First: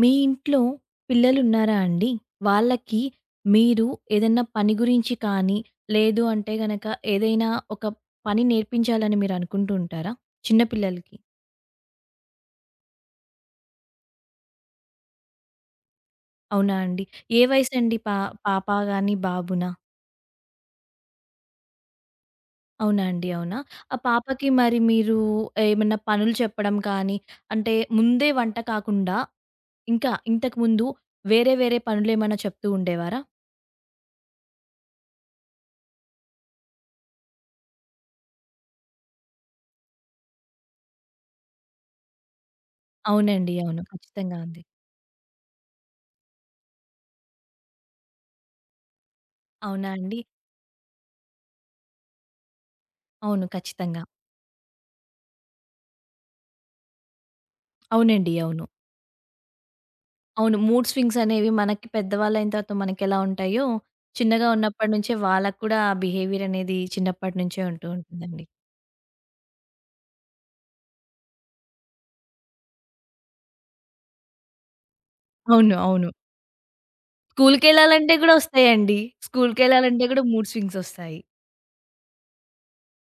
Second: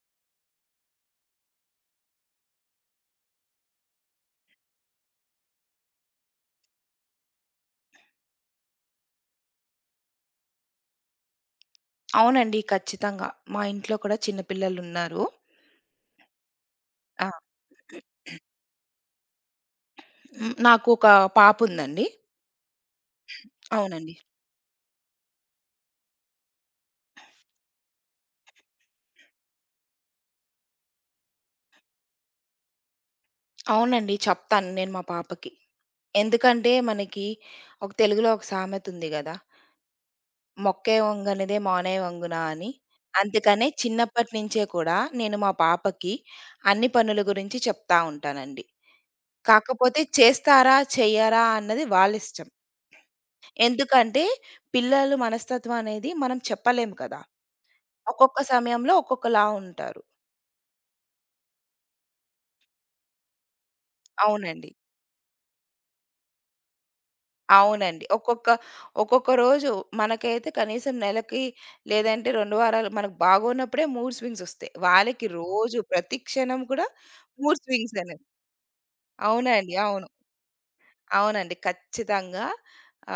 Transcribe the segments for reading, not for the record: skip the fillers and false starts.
మీ ఇంట్లో పిల్లలున్నారా అండి? వాళ్ళకి మీరు ఏదన్నా పని గురించి కానీ, లేదు అంటే గనక ఏదైనా ఒక పని నేర్పించాలని మీరనుకుంటూ ఉంటారా? చిన్న పిల్లలకి. అవునండి. ఖచ్చితంగా. మా ఇంట్లో కూడా చిన్న పిల్లలున్నారు. అవునా అండి? ఆ! ఏ వయసండి పాప గాని, బాబునా? నాకు ఒక పాప ఉందండి. అవునా అండి? అవునా? ఆ అవునండి. పాపకి మరి మీరు ఏమన్నా పనులు చెప్పడం కానీ, అంటే ముందే వంట కాకుండా ఇంకా ఇంతకుముందు వేరే వేరే పనులేమన్నా చెప్తూ ఉండేవారా? అవునండి. చెప్తాను నేను మా పాపకి. ఎందుకంటే మనకి ఒక తెలుగులో ఒక సామెత ఉంది గదా! "మొక్కే వంగనిదే మోనే వంగునా" అని. అవునండి. అందుకనే అవును. చిన్నప్పటి ఖచ్చితంగా అండి. నుంచే కూడా నేను మా పాపకి అన్ని పనుల గురించి చెప్తా ఉంటానండి. అవునా కాకపోతే అండి? చేస్తారా? చెయ్యరా? అన్నది వాళ్ళిష్టం. అవును. ఖచ్చితంగా. ఎందుకంటే పిల్లలు మనస్తత్వం అనేది మనం చెప్పలేము కదా! అవునండి. ఒక్కొక్క అవును. సమయంలో ఒక్కొక్కలా ఉంటారు. అవును. మూడ్ స్వింగ్స్ అనేవి మనకి పెద్దవాళ్ళైన తర్వాత మనకెలా ఉంటాయో, చిన్నగా అవునండి. ఉన్నప్పటి నుంచే వాళ్ళకి కూడా ఆ బిహేవియర్ అనేది చిన్నప్పటి నుంచే ఉంటూ అవునండి. ఉంటుందండి. ఒక్కొక్క ఒక్కొక్క రోజు మనకైతే కనీసం నెలకి లేదంటే 2 వారాలు మనకు బాగోన్నప్పుడే మూడ్ స్వింగ్సొస్తాయి. వాళ్ళకి అవును. రోజు అవును. ప్రతి క్షణం కూడా మూడ్ స్వింగ్స్ స్కూలుకెళ్ళాలంటే అనేవి. గూడా వస్తాయండి. అవునండి. స్కూలుకెళ్ళాలంటే అవును. గూడా మూడ్ స్వింగ్స్ వస్తాయి. అవునండి. ఖచ్చితంగా.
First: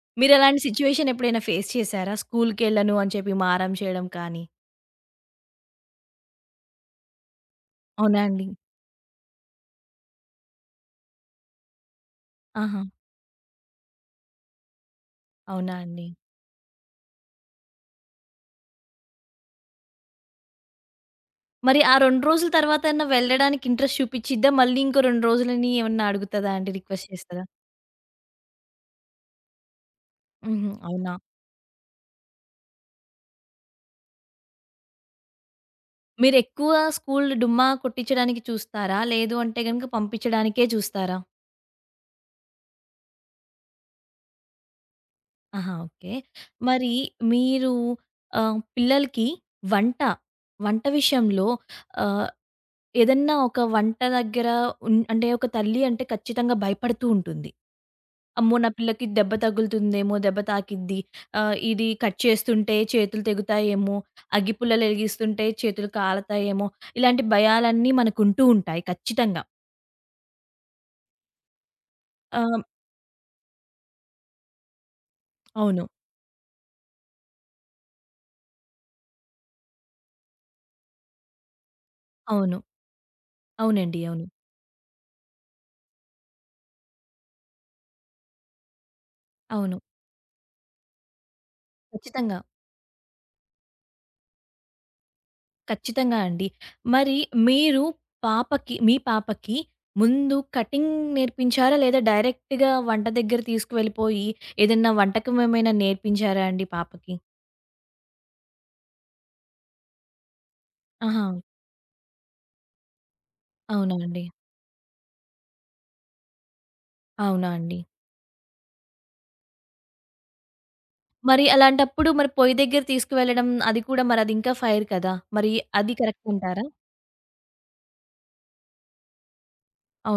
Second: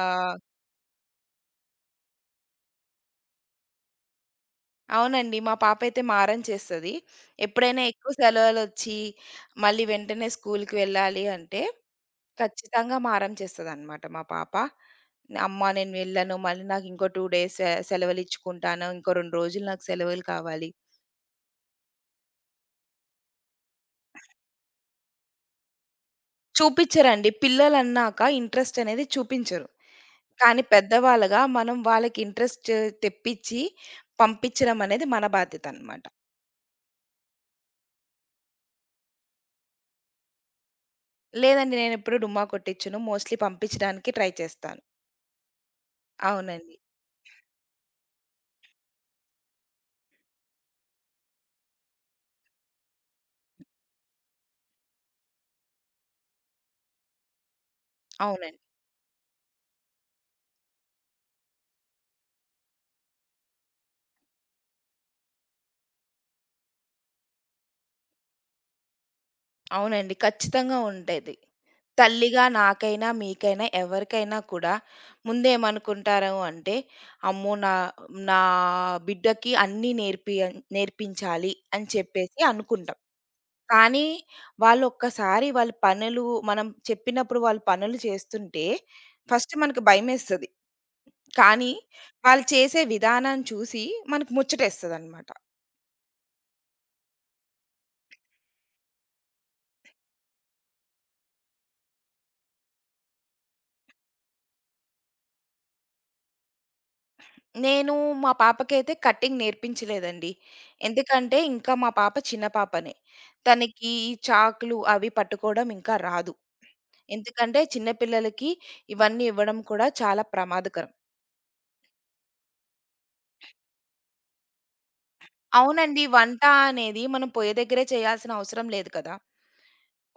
ఆహ్, మీరెలాంటి సిట్యుయేషన్ ఎప్పుడైనా ఫేస్ చేశారా? స్కూలుకెళ్ళను అని చెప్పి మారం చేయడం కానీ. అవునండి. మా పాప అయితే మారం చేస్తది. ఎప్పుడైనా ఎక్కువ అవునా అండి? సెలవులొచ్చి మళ్ళీ వెంటనే స్కూలుకి వెళ్ళాలి అంటే ఆహా! ఖచ్చితంగా మారం చేస్తదనమాట మా పాప. అమ్మ అవునా నేను అండి? వెళ్ళను. మళ్ళీ నాకు ఇంకో 2 డేస్ సెలవులిచ్చుకుంటాను. ఇంకో 2 రోజులు నాకు సెలవులు కావాలి. మరి ఆ 2 రోజుల తర్వాతన్నా వెళ్ళడానికి ఇంట్రెస్ట్ చూపిచ్చిద్దా? మళ్ళీ ఇంకో 2 రోజులని ఏమన్నా అడుగుతదా అండి? రిక్వెస్ట్ చూపిచ్చరండి. చేస్తదా? పిల్లలన్నాక ఇంట్రెస్ట్ అనేది చూపించరు. కానీ హుహు. అవునా? పెద్దవాళ్ళుగా మనం వాళ్ళకి ఇంట్రెస్ట్ తెప్పిచ్చి పంపిచ్చడం అనేది మన బాధ్యత అనమాట. మీరెక్కువ స్కూలు డుమ్మా కొట్టిచ్చడానికి చూస్తారా? లేదు అంటే గనుక పంపించడానికే చూస్తారా? లేదండి నేనెప్పుడు డుమ్మా కొట్టిచ్చను. మోస్ట్‌లీ పంపిచ్చడానికి ట్రై చేస్తాను. ఆహా! ఓకే. అవునండి. మరి మీరు పిల్లలకి వంట, వంట విషయంలో ఆహ్, ఏదన్నా ఒక వంట దగ్గర అంటే ఒక తల్లి అంటే ఖచ్చితంగా భయపడుతూ ఉంటుంది. అమ్మో! అవునండి. నా పిల్లకి దెబ్బ తగులుతుందేమో, దెబ్బ తాకిద్ది. ఇది కట్ చేస్తుంటే చేతులు తెగుతాయేమో, అగ్గిపుల్లలు ఎలిగిస్తుంటే చేతులు కాలతాయేమో, ఇలాంటి భయాలన్నీ మనకుంటూ ఉంటాయి ఖచ్చితంగా. అవునండి. ఖచ్చితంగా ఉండేది. తల్లిగా ఆహ్ నాకైనా, మీకైనా, ఎవరికైనా కూడా అవును. ముందేమనుకుంటారు అంటే, అమ్మో! నా నా బిడ్డకి అన్నీ నేర్పించాలి అని చెప్పేసి అవును. అనుకుంటాం. అవునండి. కానీ అవును. వాళ్ళొక్కసారి వాళ్ళ పనులు మనం చెప్పినప్పుడు వాళ్ళు పనులు చేస్తుంటే ఫస్ట్ అవును. మనకు భయమేస్తది. కానీ ఖచ్చితంగా. వాళ్ళు చేసే విధానం చూసి మనకు ముచ్చటేస్తదనమాట. ఖచ్చితంగా అండి. మరి మీరు మీ పాపకి ముందు కటింగ్ నేర్పించారా? లేదా డైరెక్ట్‌గా వంట దగ్గర తీసుకువెళ్ళిపోయి ఏదన్నా వంటకం ఏమైనా నేర్పించారా అండి పాపకి? నేను మా పాపకైతే కటింగ్ నేర్పించలేదండి. ఆహా! ఎందుకంటే ఇంకా మా పాప చిన్న పాపనే. తనకి అవునా అండి? చాకులు అవి పట్టుకోవడం ఇంకా రాదు. అవునా ఎందుకంటే అండి? చిన్న పిల్లలకి ఇవన్నీ ఇవ్వడం కూడా చాలా ప్రమాదకరం. మరి అలాంటప్పుడు మరి పొయ్యి దగ్గర తీసుకువెళ్ళడం అది కూడా మరి అది ఇంకా ఫైర్ కదా! మరి అది అవునండి. కరెక్ట్ వంట అంటారా? అనేది మనం పొయ్యి దగ్గరే చేయాల్సిన అవసరం లేదు కదా!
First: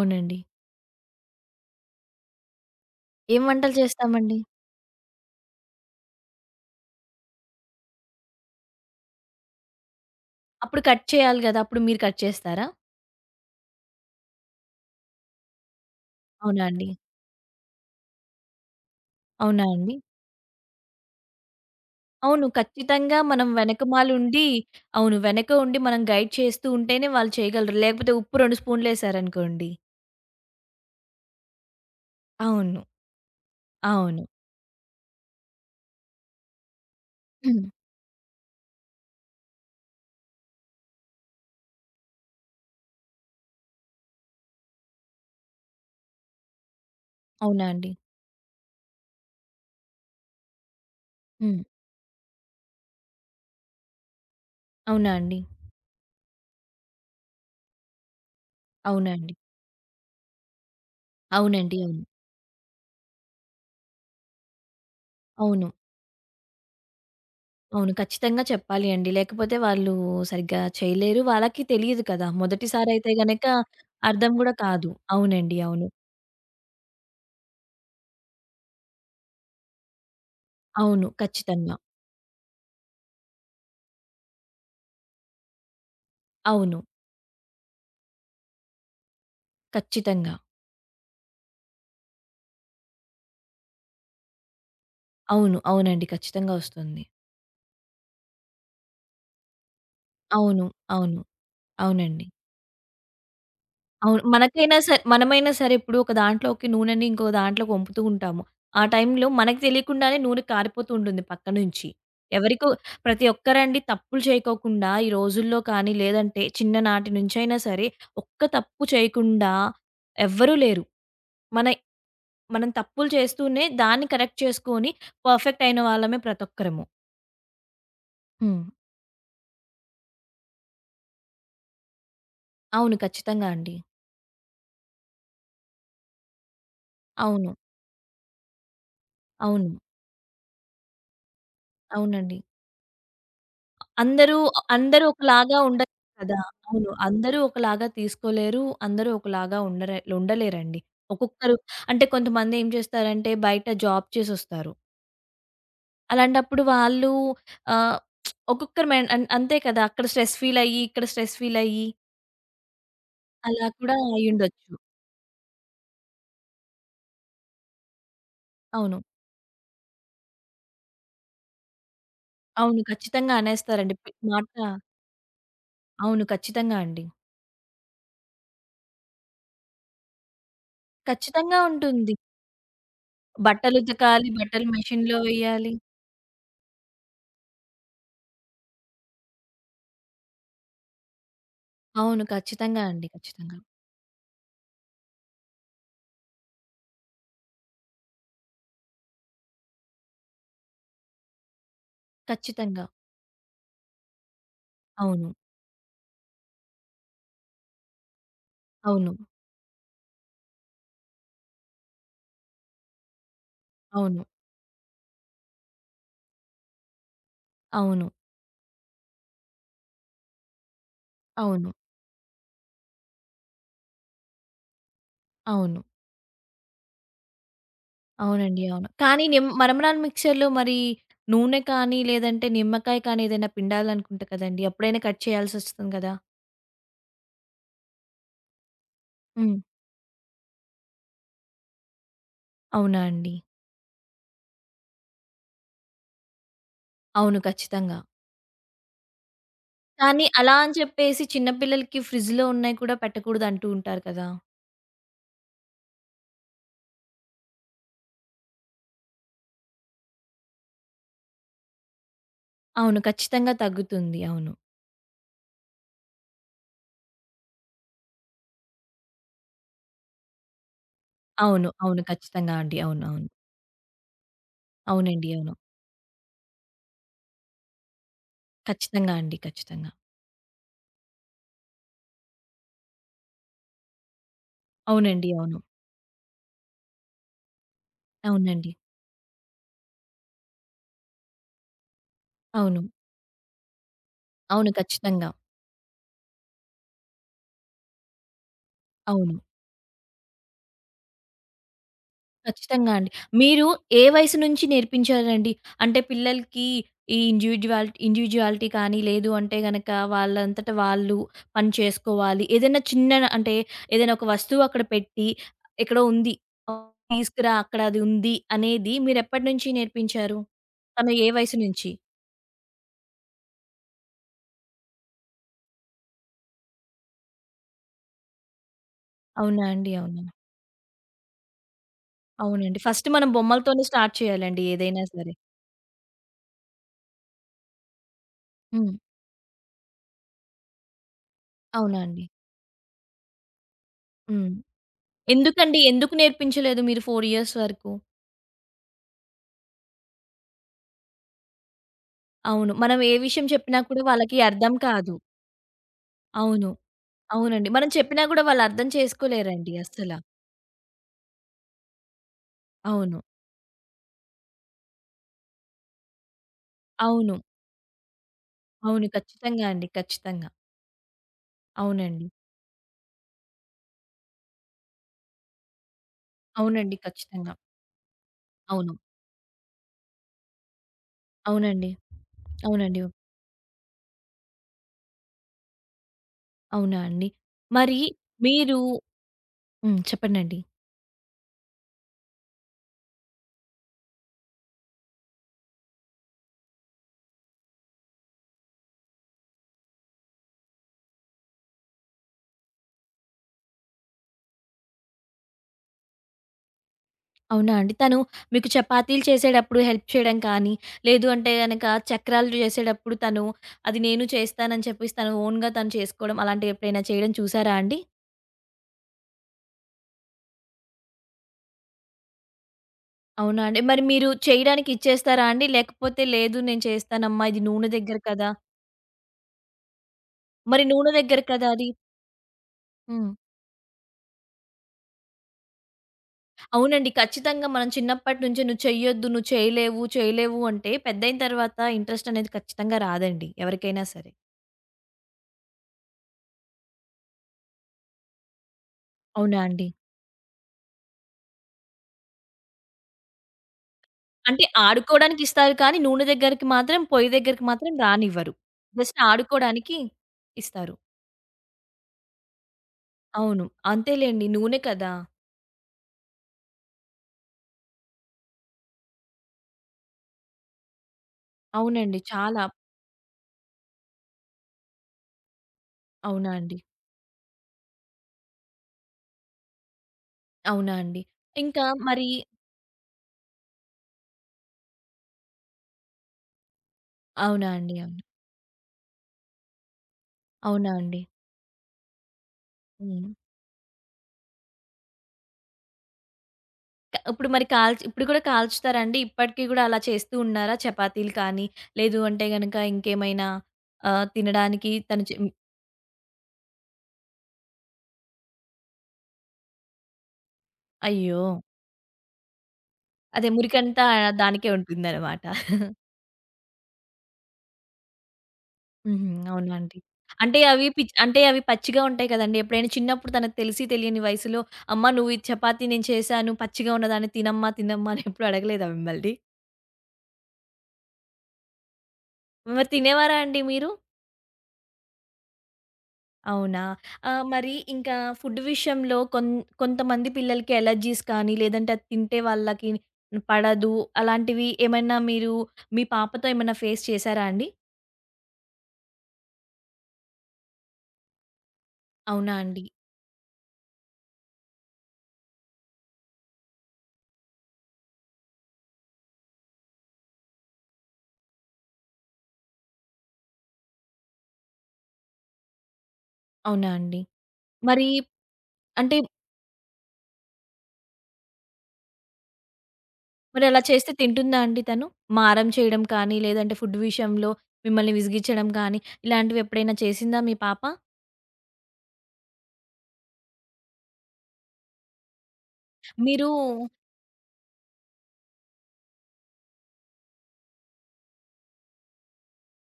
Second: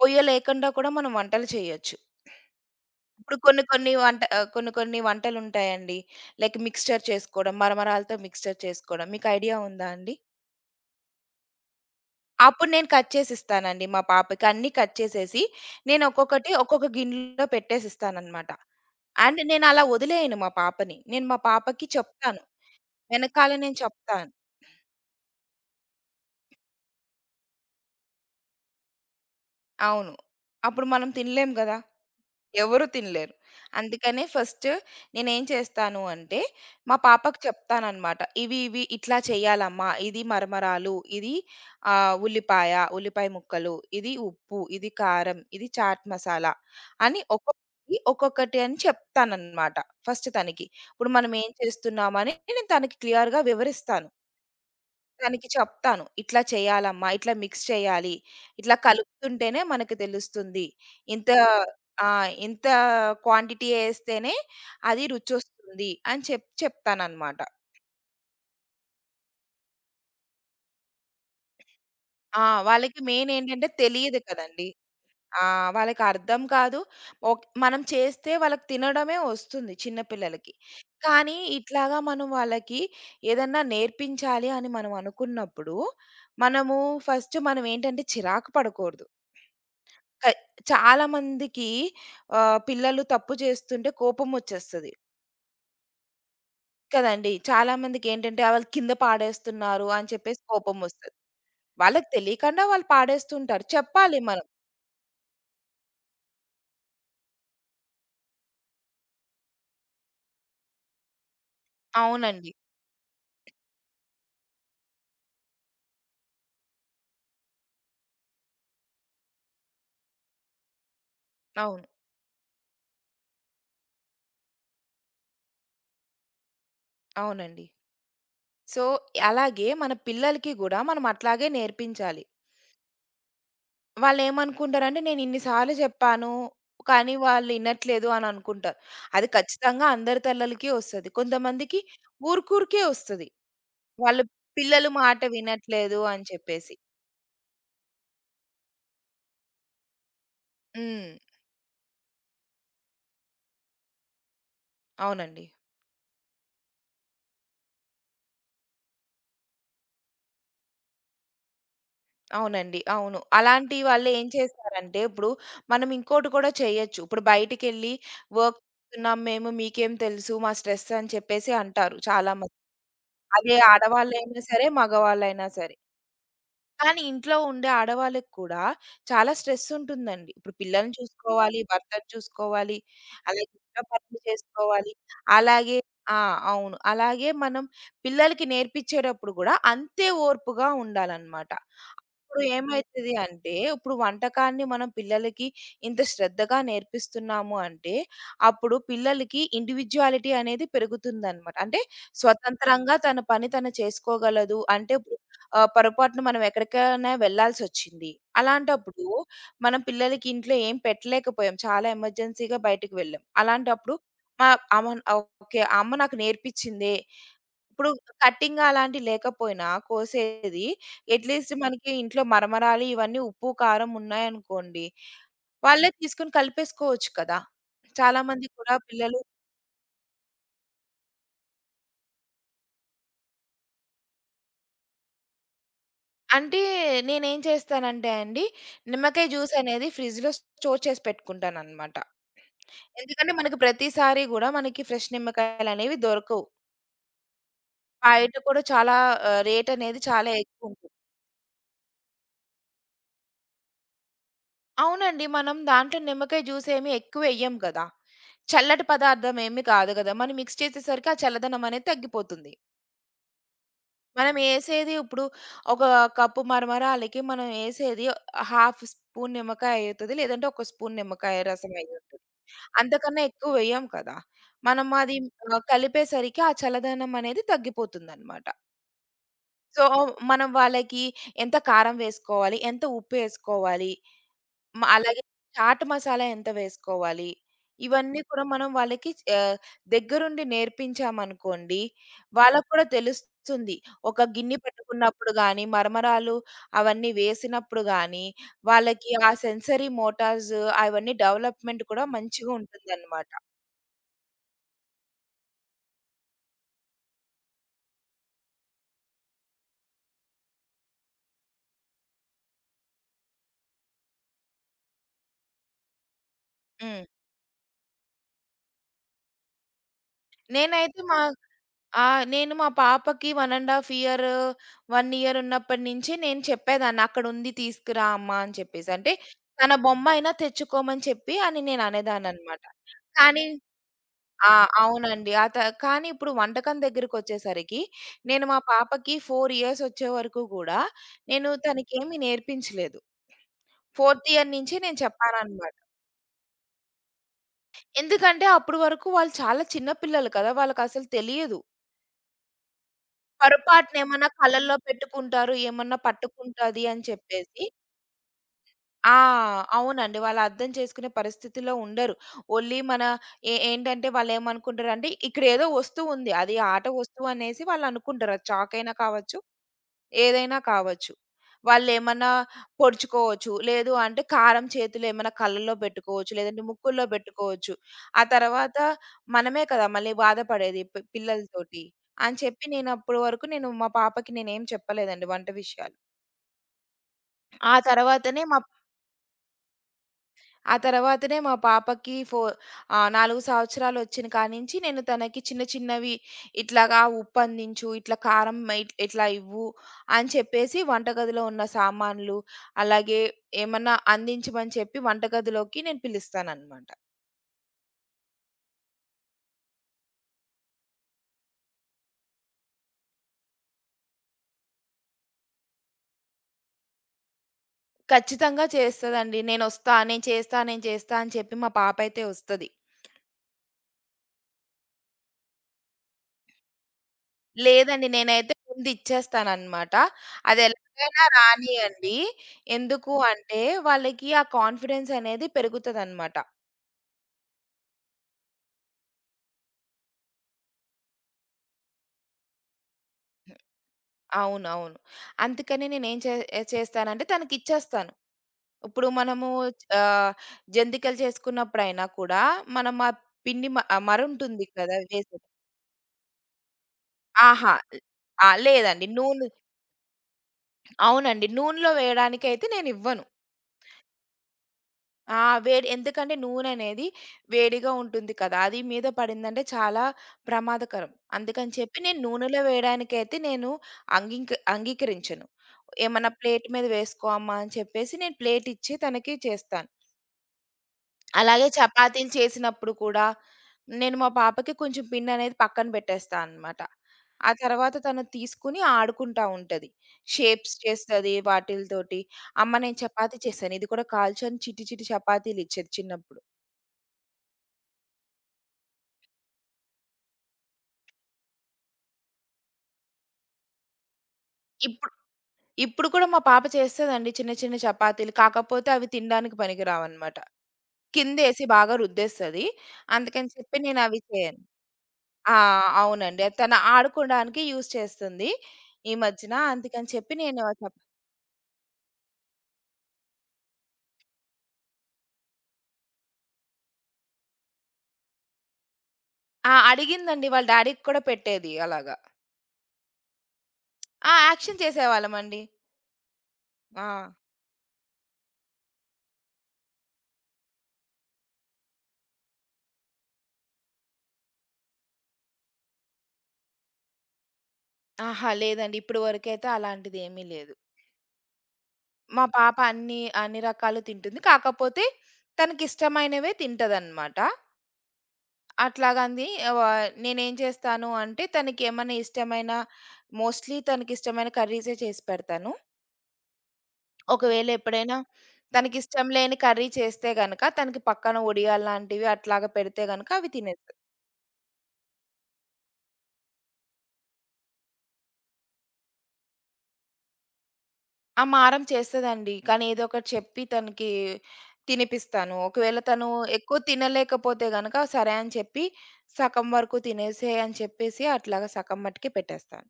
పొయ్య లేకుండా కూడా మనం వంటలు చేయొచ్చు. ఇప్పుడు ఏం కొన్ని వంటలు కొన్ని చేస్తామండి? కొన్ని కొన్ని వంటలుంటాయండి. లైక్ మిక్స్చర్ చేసుకోవడం, మరమరాలతో మిక్స్చర్ చేసుకోవడం మీకు ఐడియా ఉందా అండి? అప్పుడు కట్ చేయాలి గదా! అప్పుడు మీరు కట్ చేస్తారా? అప్పుడు నేను కట్ చేసిస్తానండి మా పాపకి. అన్నీ కట్ చేసేసి, నేను ఒక్కొక్కటి అవునా అండి? ఒక్కొక్క గిన్నెలో పెట్టేసిస్తాననమాట. అండ్ అవునా నేనలా అండి? వదిలేయను మా పాపని. నేను మా పాపకి చెప్తాను. అవును. ఖచ్చితంగా మనం వెనకాల నేను చెప్తాను. వెనకమాలుండి అవును. వెనక ఉండి మనం గైడ్ చేస్తూ ఉంటేనే వాళ్ళు చేయగలరు. లేకపోతే ఉప్పు 2 స్పూన్‌లేసారనుకోండి. అవును. అప్పుడు మనం తినలేం గదా! అవును. ఎవరు తినలేరు. అందుకనే అవును. ఫస్ట్ నేనేం చేస్తాను అంటే, మా పాపకు హ్మ్. చెప్తాననమాట. ఇవి ఇట్లా చేయాలమ్మా. ఇది మరమరాలు, ఇది ఆహ్, ఉల్లిపాయ, ఉల్లిపాయ ముక్కలు, ఇది ఉప్పు, ఇది కారం, ఇది చాట్ మసాలా అని అవునా అండి? ఒక్కొక్కటి, ఒక్కొక్కటి అని చెప్తాననమాట ఫస్ట్ తనకి. ఇప్పుడు మనం ఏం హ్మ్. చేస్తున్నామని నేను తనకి క్లియర్‌గా వివరిస్తాను. అవునా అండి? తనకి చెప్తాను. "ఇట్లా చేయాలమ్మా, ఇట్లా మిక్స్ చేయాలి. ఇట్లా అవునా అండి? కలుపుతుంటేనే మనకు తెలుస్తుంది. ఇంత అవునండి. అవును. ఆ! ఇంత క్వాంటిటీ యేస్తేనే అది అవును. రుచొస్తుంది" అని చెప్తాననమాట. అవును. ఖచ్చితంగా చెప్పాలి అండి. లేకపోతే వాళ్ళు సరిగ్గా చేయలేరు. వాళ్ళకి తెలియదు కదా! ఆ! వాళ్ళకి మొదటిసారయితే మెయిన్ గనక ఏంటంటే తెలియదు అర్థం గూడా కదండీ! కాదు. ఆ! అవునండి. అవును. వాళ్ళకి అర్థం కాదు. ఓక్ మనం చేస్తే వాళ్ళకి తినడమే వస్తుంది చిన్న పిల్లలకి. అవును. కానీ ఖచ్చితంగా. ఇట్లాగా మనం వాళ్ళకి ఏదన్నా నేర్పించాలి అని మనం అనుకున్నప్పుడు, అవును. మనము ఫస్ట్ మనం ఏంటంటే చిరాకు పడకూడదు. కై ఖచ్చితంగా. చాలామందికి పిల్లలు తప్పు చేస్తుంటే కోపమొచ్చేస్తది. అవును. అవునండి. ఖచ్చితంగా ఒస్తుంది. కదండీ! చాలామందికేంటంటే వాళ్ళు కింద పాడేస్తున్నారు అని చెప్పేసి అవును. కోపమొస్తది. అవును. వాళ్ళకి అవునండి. తెలియకుండా వాళ్ళు పాడేస్తుంటారు. చెప్పాలి అవును. మనం. మనకైనా సరే మనమైనా సరే ఇప్పుడు ఒక దాంట్లోకి నూనెని ఇంకో దాంట్లోకి వంపుతూ ఉంటాము. ఆ టైంలో మనకు తెలియకుండానే నూనె కారిపోతూ ఉంటుంది పక్క నుంచి. అవునండి. ఎవరికో ప్రతి ఒక్కరండి తప్పులు చేయకోకుండా ఈ రోజుల్లో కానీ, లేదంటే చిన్ననాటి నుంచైనా సరే ఒక్క తప్పు చేయకుండా ఎవ్వరూ లేరు. మన అవును. మనం తప్పులు చేస్తూనే దాన్ని కరెక్ట్ చేసుకొని పర్ఫెక్ట్ అయిన వాళ్ళమే ప్రతొక్కరము. అవునండి. హ్మ్. సో, అలాగే మన పిల్లలకి గూడా మనం అట్లాగే నేర్పించాలి. అవును. ఖచ్చితంగా అండి. వాళ్ళేమనుకుంటారంటే నేను ఇన్ని సార్లు జెప్పాను. కానీ వాళ్ళు అవును. ఇనట్లేదు అని అనుకుంటారు. అది అవును. ఖచ్చితంగా అందరి తల్లలకి ఒస్తది. కొంతమందికి అవునండి. ఊరుకూరికే ఒస్తది. వాళ్ళు అందరూ పిల్లలు అందరూ మాట ఒకలాగా ఉండరు వినట్లేదు అని కదా! చెప్పేసి. అవును. అందరూ ఒకలాగా తీసుకోలేరు. అందరూ ఒకలాగా ఉండరే ఉండలేరండి. హ్మ్. ఒక్కొక్కరు అంటే కొంతమంది ఏం చేస్తారంటే బయట జాబ్ చేసొస్తారు. అవునండి. అలాంటప్పుడు వాళ్ళు ఆహ్, ఒక్కొక్కరు మైండ్ అన్ అంతే కదా! అక్కడ స్ట్రెస్ ఫీలయ్యి, ఇక్కడ స్ట్రెస్ ఫీలయ్యి అవునండి. అవును. అలా అలాంటి కూడా వాళ్ళేం అయ్యుండొచ్చు. చేస్తారంటే, ఇప్పుడు మనం ఇంకోటి కూడా చేయొచ్చు. ఇప్పుడు బయటికెళ్ళి వర్క్ అవును. చేస్తున్నాం మేము, మీకేం తెలుసు మా స్ట్రెస్ అని చెప్పేసి అంటారు చాలామంది. అవును. ఖచ్చితంగా అదే అనేస్తారండి. పి ఆడవాళ్ళైనా మాట సరే, మగవాళ్ళైనా సరే. అవును. ఖచ్చితంగా కానీ అండి. ఇంట్లో ఉండే ఆడవాళ్ళకి కూడా చాలా స్ట్రెస్ ఉంటుందండి. ఇప్పుడు పిల్లల్ని ఖచ్చితంగా చూసుకోవాలి, భర్తను ఉంటుంది. చూసుకోవాలి, అలాగే ఇంట్లో పనులు బట్టలుతకాలి, బట్టలు చేసుకోవాలి. మెషిన్‌లో వెయ్యాలి. అలాగే ఆ! అవును. అలాగే మనం పిల్లలకి నేర్పించేటప్పుడు గూడా అంతే ఓర్పుగా ఉండాలనమాట. అవును. ఇప్పుడు ఖచ్చితంగా అండి. ఏమైతది అంటే, ఖచ్చితంగా. ఇప్పుడు వంటకాన్ని మనం పిల్లలకి ఇంత శ్రద్ధగా నేర్పిస్తున్నాము అంటే, అప్పుడు పిల్లలకి ఇండివిడ్యుయాలిటీ అనేది పెరుగుతుందనమాట. అంటే ఖచ్చితంగా. స్వతంత్రంగా తన పని తను చేసుకోగలదు. అంటే ఇప్పుడు అవును. పొరపాటున మనం ఎక్కడికైనా వెళ్ళాల్సొచ్చింది. అలాంటప్పుడు అవును. మనం పిల్లలకి ఇంట్లో ఏం పెట్టలేకపోయాం. చాలా ఎమర్జెన్సీగా బయటికి వెళ్ళాం. అలాంటప్పుడు అవును. మా అమ్మన్ ఓకే. ఆ అమ్మ నాకు నేర్పించిందే ఇప్పుడు అవును. కటింగ్ అలాంటివి లేకపోయినా కోసేది, అట్‌లీస్ట్ అవును. మనకి ఇంట్లో మరమరాలు ఇవన్నీ ఉప్పు, కారం ఉన్నాయనుకోండి, అవును. వాళ్ళే తీసుకొని కలిపేసుకోవచ్చు కదా! చాలామంది అవునండి. కూడా అవును. పిల్లలు కానీ మరమరాలు మిక్చర్‌లో మరి నూనె కానీ, లేదంటే నిమ్మకాయ కానీ ఏదైనా పిండాలనుకుంటా కదండీ! అప్పుడైనా కట్ చేయాల్సొస్తుంది కదా! అంటే నేనేం చేస్తానంటే అండి, నిమ్మకాయ హ్మ్. జ్యూస్ అనేది ఫ్రిడ్జ్‌లో స్టోర్ చేసి పెట్టుకుంటాననమాట. అవునా ఎందుకంటే అండి? మనకి ప్రతిసారి గూడా మనకి ఫ్రెష్ నిమ్మకాయలనేవి దొరకవు. అవును. ఖచ్చితంగా. బయట కూడా చాలా రేట్ అనేది కానీ చాలా అలా అని ఎక్కువుంటుంది. చెప్పేసి చిన్న పిల్లలకి ఫ్రిడ్జ్‌లో ఉన్నాయి కూడా పెట్టకూడదు అంటూ ఉంటారు కదా! అవునండి. మనం దాంట్లో నిమ్మకాయ జ్యూస్ ఏమి ఎక్కువ ఎయ్యం గదా! చల్లటి పదార్థం ఏమి కాదు గదా! మనం మిక్స్ చేసేసరికి ఆ చల్లదనం అనేది తగ్గిపోతుంది. అవును. ఖచ్చితంగా తగ్గుతుంది. మనం అవును. ఏసేది ఇప్పుడు ఒక కప్పు మరమరాలకి మనం ఏసేది హాఫ్ స్పూన్ నిమ్మకాయ అయితది. లేదంటే ఒక స్పూన్ నిమ్మకాయ అవును. రసం అవును. అయ్యుంటది. ఖచ్చితంగా అండి. అవును. అంతకన్నా అవును. ఎక్కువ వెయ్యం కదా! మనం అది అవునండి. అవును. కలిపేసరికి ఆ చల్లదనం అనేది తగ్గిపోతుందనమాట. ఖచ్చితంగా అండి. సో, ఖచ్చితంగా. మనం వాళ్ళకి ఎంత కారం వేసుకోవాలి? ఎంత ఉప్పు ఏసుకోవాలి? అలాగే అవునండి. అవును. చాట్ మసాలా ఎంత వేసుకోవాలి? ఇవన్నీ కూడా మనం అవునండి. వాళ్ళకి ఆహ్, దగ్గరుండి నేర్పించామనుకోండి, వాళ్ళకి అవును. కూడా తెలుస్తుంది. ఒక గిన్నె అవును. ఖచ్చితంగా. పట్టుకున్నప్పుడు గాని, మరమరాలు అవన్నీ వేసినప్పుడు గాని, వాళ్ళకి ఆ అవును. సెన్సరీ మోటార్స్ అవన్నీ డెవలప్‌మెంట్ కూడా మంచిగా ఖచ్చితంగా అండి. ఉంటుందన్నమాట. మీరు ఏ వయసు నుంచి నేర్పించారండి? అంటే పిల్లలకి ఈ ఇండివిడ్యుయాలిటీ కానీ, లేదు అంటే గనక వాళ్ళంతట వాళ్ళు పని చేసుకోవాలి. ఏదైనా చిన్న అంటే ఏదైనా ఒక వస్తువు అక్కడ పెట్టి, ఎక్కడో ఉంది. ఆ, హ్మ్. తీసుకురా అక్కడ అది ఉంది అనేది మీరెప్పటి నుంచి నేర్పించారు? నేనైతే తను మా ఏ వయసు నుంచి? ఆ! నేను మా పాపకి 1 ½ ఇయర్, 1 ఇయర్ ఉన్నప్పటి నుంచి నేను చెప్పేదాన్ని "అక్కడుంది తీసుకురా అమ్మా" అని చెప్పేసి. అంటే అవునా తన అండి? బొమ్మ అవునా? అయినా తెచ్చుకోమని చెప్పి అని నేను అనేదాన్ననమాట. అవునండి. ఫస్ట్ మనం కానీ బొమ్మలతోనే స్టార్ట్ ఆ! చేయాలండి ఏదైనా సరే. అవునండి. కానీ ఇప్పుడు వంటకం దగ్గరికొచ్చేసరికి నేను మా హ్మ్. పాపకి 4 ఇయర్స్ వచ్చే వరకు గూడా నేను అవునా తనకేమి అండి? నేర్పించలేదు. ఫోర్త్ హ్మ్. ఇయర్ నుంచి నేను చెప్పాననమాట. ఎందుకండి? ఎందుకు నేర్పించలేదు మీరు 4 ఇయర్స్ వరకు? ఎందుకంటే అప్పటి వరకు వాళ్ళు చాలా చిన్న పిల్లలు కదా! వాళ్ళకసలు తెలియదు. అవును. మనం ఏ విషయం చెప్పినా కూడా పొరపాటునేమన్నా వాళ్ళకి అర్థం కళ్ళల్లో కాదు. పెట్టుకుంటారు. ఏమన్నా అవును. పట్టుకుంటది అని చెప్పేసి. అవునండి. మనం చెప్పినా గూడా వాళ్ళు అర్థం ఆ! చేసుకోలేరండి అస్సల. అవునండి. వాళ్ళు అర్థం చేసుకునే పరిస్థితిలో ఉండరు. ఓన్లీ మన అవును. ఏ ఏంటంటే వాళ్ళేమనుకుంటారంటే ఇక్కడేదో వస్తువుంది. అది ఆట అవును. వస్తువనేసి వాళ్ళనుకుంటారు. అది చాకయినా అవును. కావచ్చు, ఖచ్చితంగా అండి. ఖచ్చితంగా. ఏదైనా కావచ్చు. అవునండి. వాళ్ళేమన్నా పొడుచుకోవచ్చు. లేదు అంటే కారం చేతులో ఏమన్నా కళ్ళలో పెట్టుకోవచ్చు. లేదంటే అవునండి. ముక్కుల్లో ఖచ్చితంగా. పెట్టుకోవచ్చు. ఆ తర్వాత అవును. మనమే కదా! మళ్ళీ బాధపడేది పిల్లలతోటి. అవునండి. అని చెప్పి అవునండి. నేనప్పటి వరకు నేను మా పాపకి నేనేం చెప్పలేదండి వంట విషయాలు. అవునా అండి? ఆ మరి తర్వాతనే మా మీరు హ్మ్. చెప్పండండి. ఆ తర్వాతనే మా పాపకి 4 సంవత్సరాలు వచ్చిన కానించి నేను తనకి చిన్న చిన్నవి ఇట్లాగా ఉప్పందించు, ఇట్లా కారం ఇట్లా ఇవ్వు అని చెప్పేసి వంటగదిలో ఉన్న సామాన్లు, అలాగే ఏమన్నా అందించమని చెప్పి వంటగదిలోకి నేను పిలుస్తాననమాట. అవునా అండి? తను మీకు చపాతీలు చేసేటప్పుడు హెల్ప్ చేయడం కానీ, లేదు అంటే గనక చక్రాలు చేసేటప్పుడు తను అది నేను చేస్తానని చెప్పేసి తను ఓన్‌గా తను చేసుకోవడం అలాంటివి ఎప్పుడైనా చేయడం చూసారా అండి? ఖచ్చితంగా చేస్తదండి. నేనొస్తా, నేను చేస్తా, నేను చేస్తా అని చెప్పి మా పాప అయితే వస్తది. అవునా అండి? మరి మీరు చేయడానికి ఇచ్చేస్తారా అండి? లేకపోతే లేదు నేను చేస్తానమ్మా ఇది నూనె లేదండి. దగ్గర కదా! నేనైతే ముందు ఇచ్చేస్తాననమాట. మరి నూనె అదెలాగైనా దగ్గర కదా అది. రానియండి. ఎందుకు హ్మ్. అంటే, వాళ్ళకి ఆ కాన్ఫిడెన్స్ అనేది పెరుగుతదనమాట. అవునండి. ఖచ్చితంగా మనం చిన్నప్పటి నుంచే నువ్వు చెయ్యొద్దు, నువ్వు చేయలేవు, చేయలేవు అంటే పెద్దయిన తర్వాత ఇంట్రెస్ట్ అనేది ఖచ్చితంగా రాదండి ఎవరికైనా సరే. అవునవును. అందుకని నేనేం చేస్తానంటే తనకిచ్చేస్తాను. ఇప్పుడు మనము అవునా అండి? ఆహ్, జంతికలు చేసుకున్నప్పుడైనా కూడా, మనం ఆ పిండి అంటే మరుంటుంది కదా! ఆడుకోవడానికి వేసేది. ఇస్తారు కానీ నూనె దగ్గరికి మాత్రం పొయ్యి దగ్గరికి ఆహా! మాత్రం ఆ! రానివ్వరు. లేదండి. జస్ట్ ఆడుకోవడానికి ఇస్తారు. అవునండి. నూనెలో వేయడానికైతే నేనివ్వను. అవును. అంతేలేండి. నూనె కదా! ఆ! ఎందుకంటే నూననేది వేడిగా ఉంటుంది కదా! అది మీద పడిందంటే చాలా ప్రమాదకరం. అందుకని చెప్పి అవునండి. నేను నూనెలో చాలా. వేయడానికైతే నేను అంగీకరించను. ఏమన్నా అవునా ప్లేట్ అండి? మీద వేసుకో అమ్మా అని చెప్పేసి నేను ప్లేట్ ఇచ్చి తనకి చేస్తాను. అవునా అండి? అలాగే ఇంకా మరి చపాతీలు చేసినప్పుడు కూడా నేను మా పాపకి కొంచెం పిండనేది పక్కన పెట్టేస్తా అన్నమాట. ఆ అవునా తర్వాత అండి. అవును. తను తీసుకొని ఆడుకుంటా ఉంటది. షేప్స్ అవునా అండి. చేస్తది వాటిలతోటి. అమ్మ నేను హ్మ్. చపాతీ చేశాను ఇది కూడా కాల్చు అని చిట్టి చిట్టి చపాతీలిచ్చేది చిన్నప్పుడు. ఇప్పుడు మరి కాల్చి ఇప్పుడు కూడా కాల్చుతారా అండి? ఇప్పటికి గూడా అలా చేస్తూ ఉన్నారా? చపాతీలు కానీ, లేదు అంటే గనక ఇంకేమైనా తినడానికి ఇప్పుడు తను చె ఇప్పుడు కూడా మా పాప చేస్తదండి చిన్న చిన్న చపాతీలు. కాకపోతే అవి తినడానికి పనికిరావనమాట. అయ్యో! కిందేసి బాగా రుద్దేస్తది. అదే అందుకని చెప్పి మురికంతా నేనవి చేయను. దానికే ఉంటుందన్నమాట. ఆ! అవునండి. తను ఆడుకోడానికి యూజ్ చేస్తుంది ఈ హుహు. మధ్యన. అవునా అండి. అందుకని చెప్పి అంటే నేను అవి చప్ పిచ్ అంటే అవి పచ్చిగా ఉంటాయి కదండీ! ఎప్పుడైనా చిన్నప్పుడు తనకు తెలిసి తెలియని వయసులో, "అమ్మ నువ్వు ఈ చపాతీ నేను చేశాను. పచ్చిగా ఉన్నదాన్ని తినమ్మా, తినమ్మా" అని ఎప్పుడు అడగలేదా మిమ్మల్ని? ఆ! అడిగిందండి. వాళ్ళ డ్యాడీకి కూడా పెట్టేది అలాగా. మరి తినేవారా అండి మీరు? ఆ! యాక్షన్ చేసేవాళ్ళమండి. అవునా? ఆ! మరి ఇంకా ఫుడ్ విషయంలో కొంతమంది పిల్లలకి అలెర్జీస్ కానీ, లేదంటే అది తింటే వాళ్ళకి పడదు. అలాంటివి ఏమైనా మీరు మీ పాపతో ఏమైనా ఫేస్ చేసారా అండి? అహా! లేదండి. ఇప్పుడు వరకైతే అలాంటిదేమీ లేదు. మా అవునా పాప అండి? అన్ని రకాలు తింటుంది. కాకపోతే తనకిష్టమైనవే తింటదనమాట. అట్లాగంది. ఆహ్, వ నేనేం చేస్తాను అంటే తనకేమన్నా ఇష్టమైన మోస్ట్‌లీ తనకిష్టమైన కర్రీసే చేసి పెడతాను. అవునా అండి? ఒకవేళ మరి ఎప్పుడైనా అంటే తనకిష్టం లేని కర్రీ చేస్తే గనక తనకి పక్కన వడియాలు లాంటివి అట్లాగా పెడితే గనక అవి మరి అలా తినేస్తది. చేస్తే తింటుందా అండి తను? మారం చేయడం కానీ, లేదంటే ఫుడ్ విషయంలో మిమ్మల్ని విసిగించడం కానీ, ఇలాంటివి ఎప్పుడైనా చేసిందా మీ పాప? ఆ! మారం చేస్తదండి. కానీ ఏదో ఒకటి చెప్పి తనకి తినిపిస్తాను. ఒకవేళ తను మీరు ఎక్కువ తినలేకపోతే గనక సరే అని చెప్పి సగం వరకు తినేసేయ్ అని చెప్పేసి అట్లాగా సగం మట్టుకే పెట్టేస్తాను.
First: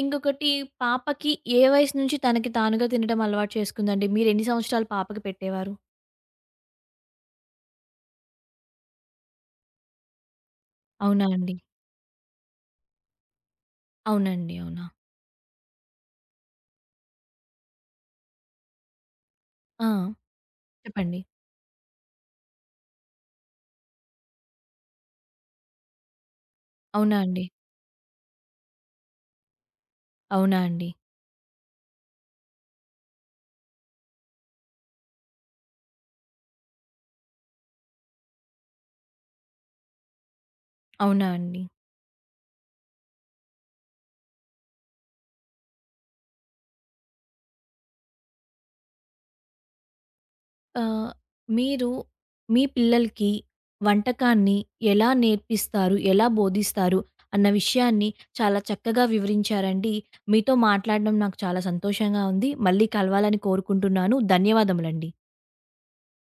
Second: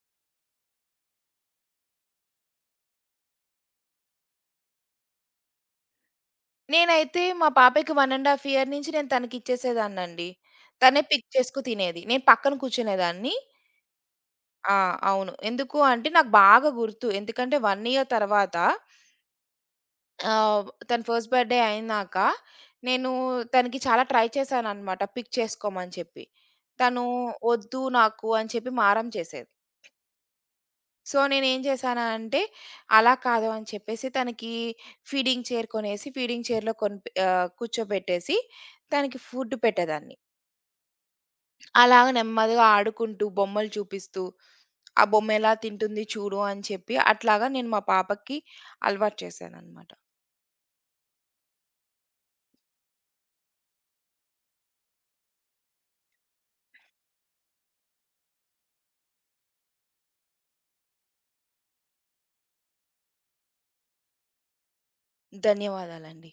ఇంకొకటి పాపకి ఏ వయసు నుంచి తనకి తానుగా తినడం అలవాటు చేసుకుందండి? మీరు ఎన్ని సంవత్సరాలు పాపకి పెట్టేవారు? నేనైతే మా పాపకి 1 ½ ఇయర్ నుంచి నేను తనకిచ్చేసేదాన్నండి. తనే అవునా పిక్ అండి? చేసుకు తినేది. నేను పక్కన కూర్చునేదాన్ని. అవునండి. ఆ! అవునా? అవును. ఎందుకు అంటే నాకు బాగా గుర్తు. ఎందుకంటే 1 ఇయర్ తర్వాత ఆ! తన చెప్పండి. ఫస్ట్ బర్త్‌డే అయినాక నేను తనకి చాలా ట్రై చేశాననమాట పిక్ చేసుకోమని చెప్పి. తను అవునా అండి? వద్దు నాకు అని చెప్పి మారం చేసేది. అవునా అండి? సో, నేనేం చేశానా అంటే, అలా కాదు అని చెప్పేసి తనకి ఫీడింగ్ చైర్ కొనేసి, ఫీడింగ్ చైర్‌లో కూర్చోబెట్టేసి, తనకి ఫుడ్ పెట్టేదాన్ని. అవునా అండి? అలాగ నెమ్మదిగా ఆడుకుంటూ, బొమ్మలు చూపిస్తూ, ఆ బొమ్మ ఎలా తింటుంది చూడు అని చెప్పి, అట్లాగా నేను మా పాపకి అలవాటు చేశాననమాట. ఆహ్, మీరు మీ పిల్లలకి వంటకాన్ని ఎలా నేర్పిస్తారు? ఎలా బోధిస్తారు? అన్న విషయాన్ని చాలా చక్కగా వివరించారండి. మీతో మాట్లాడడం నాకు చాలా సంతోషంగా ఉంది. మళ్ళీ కలవాలని కోరుకుంటున్నాను. ధన్యవాదములండి. ధన్యవాదాలండి.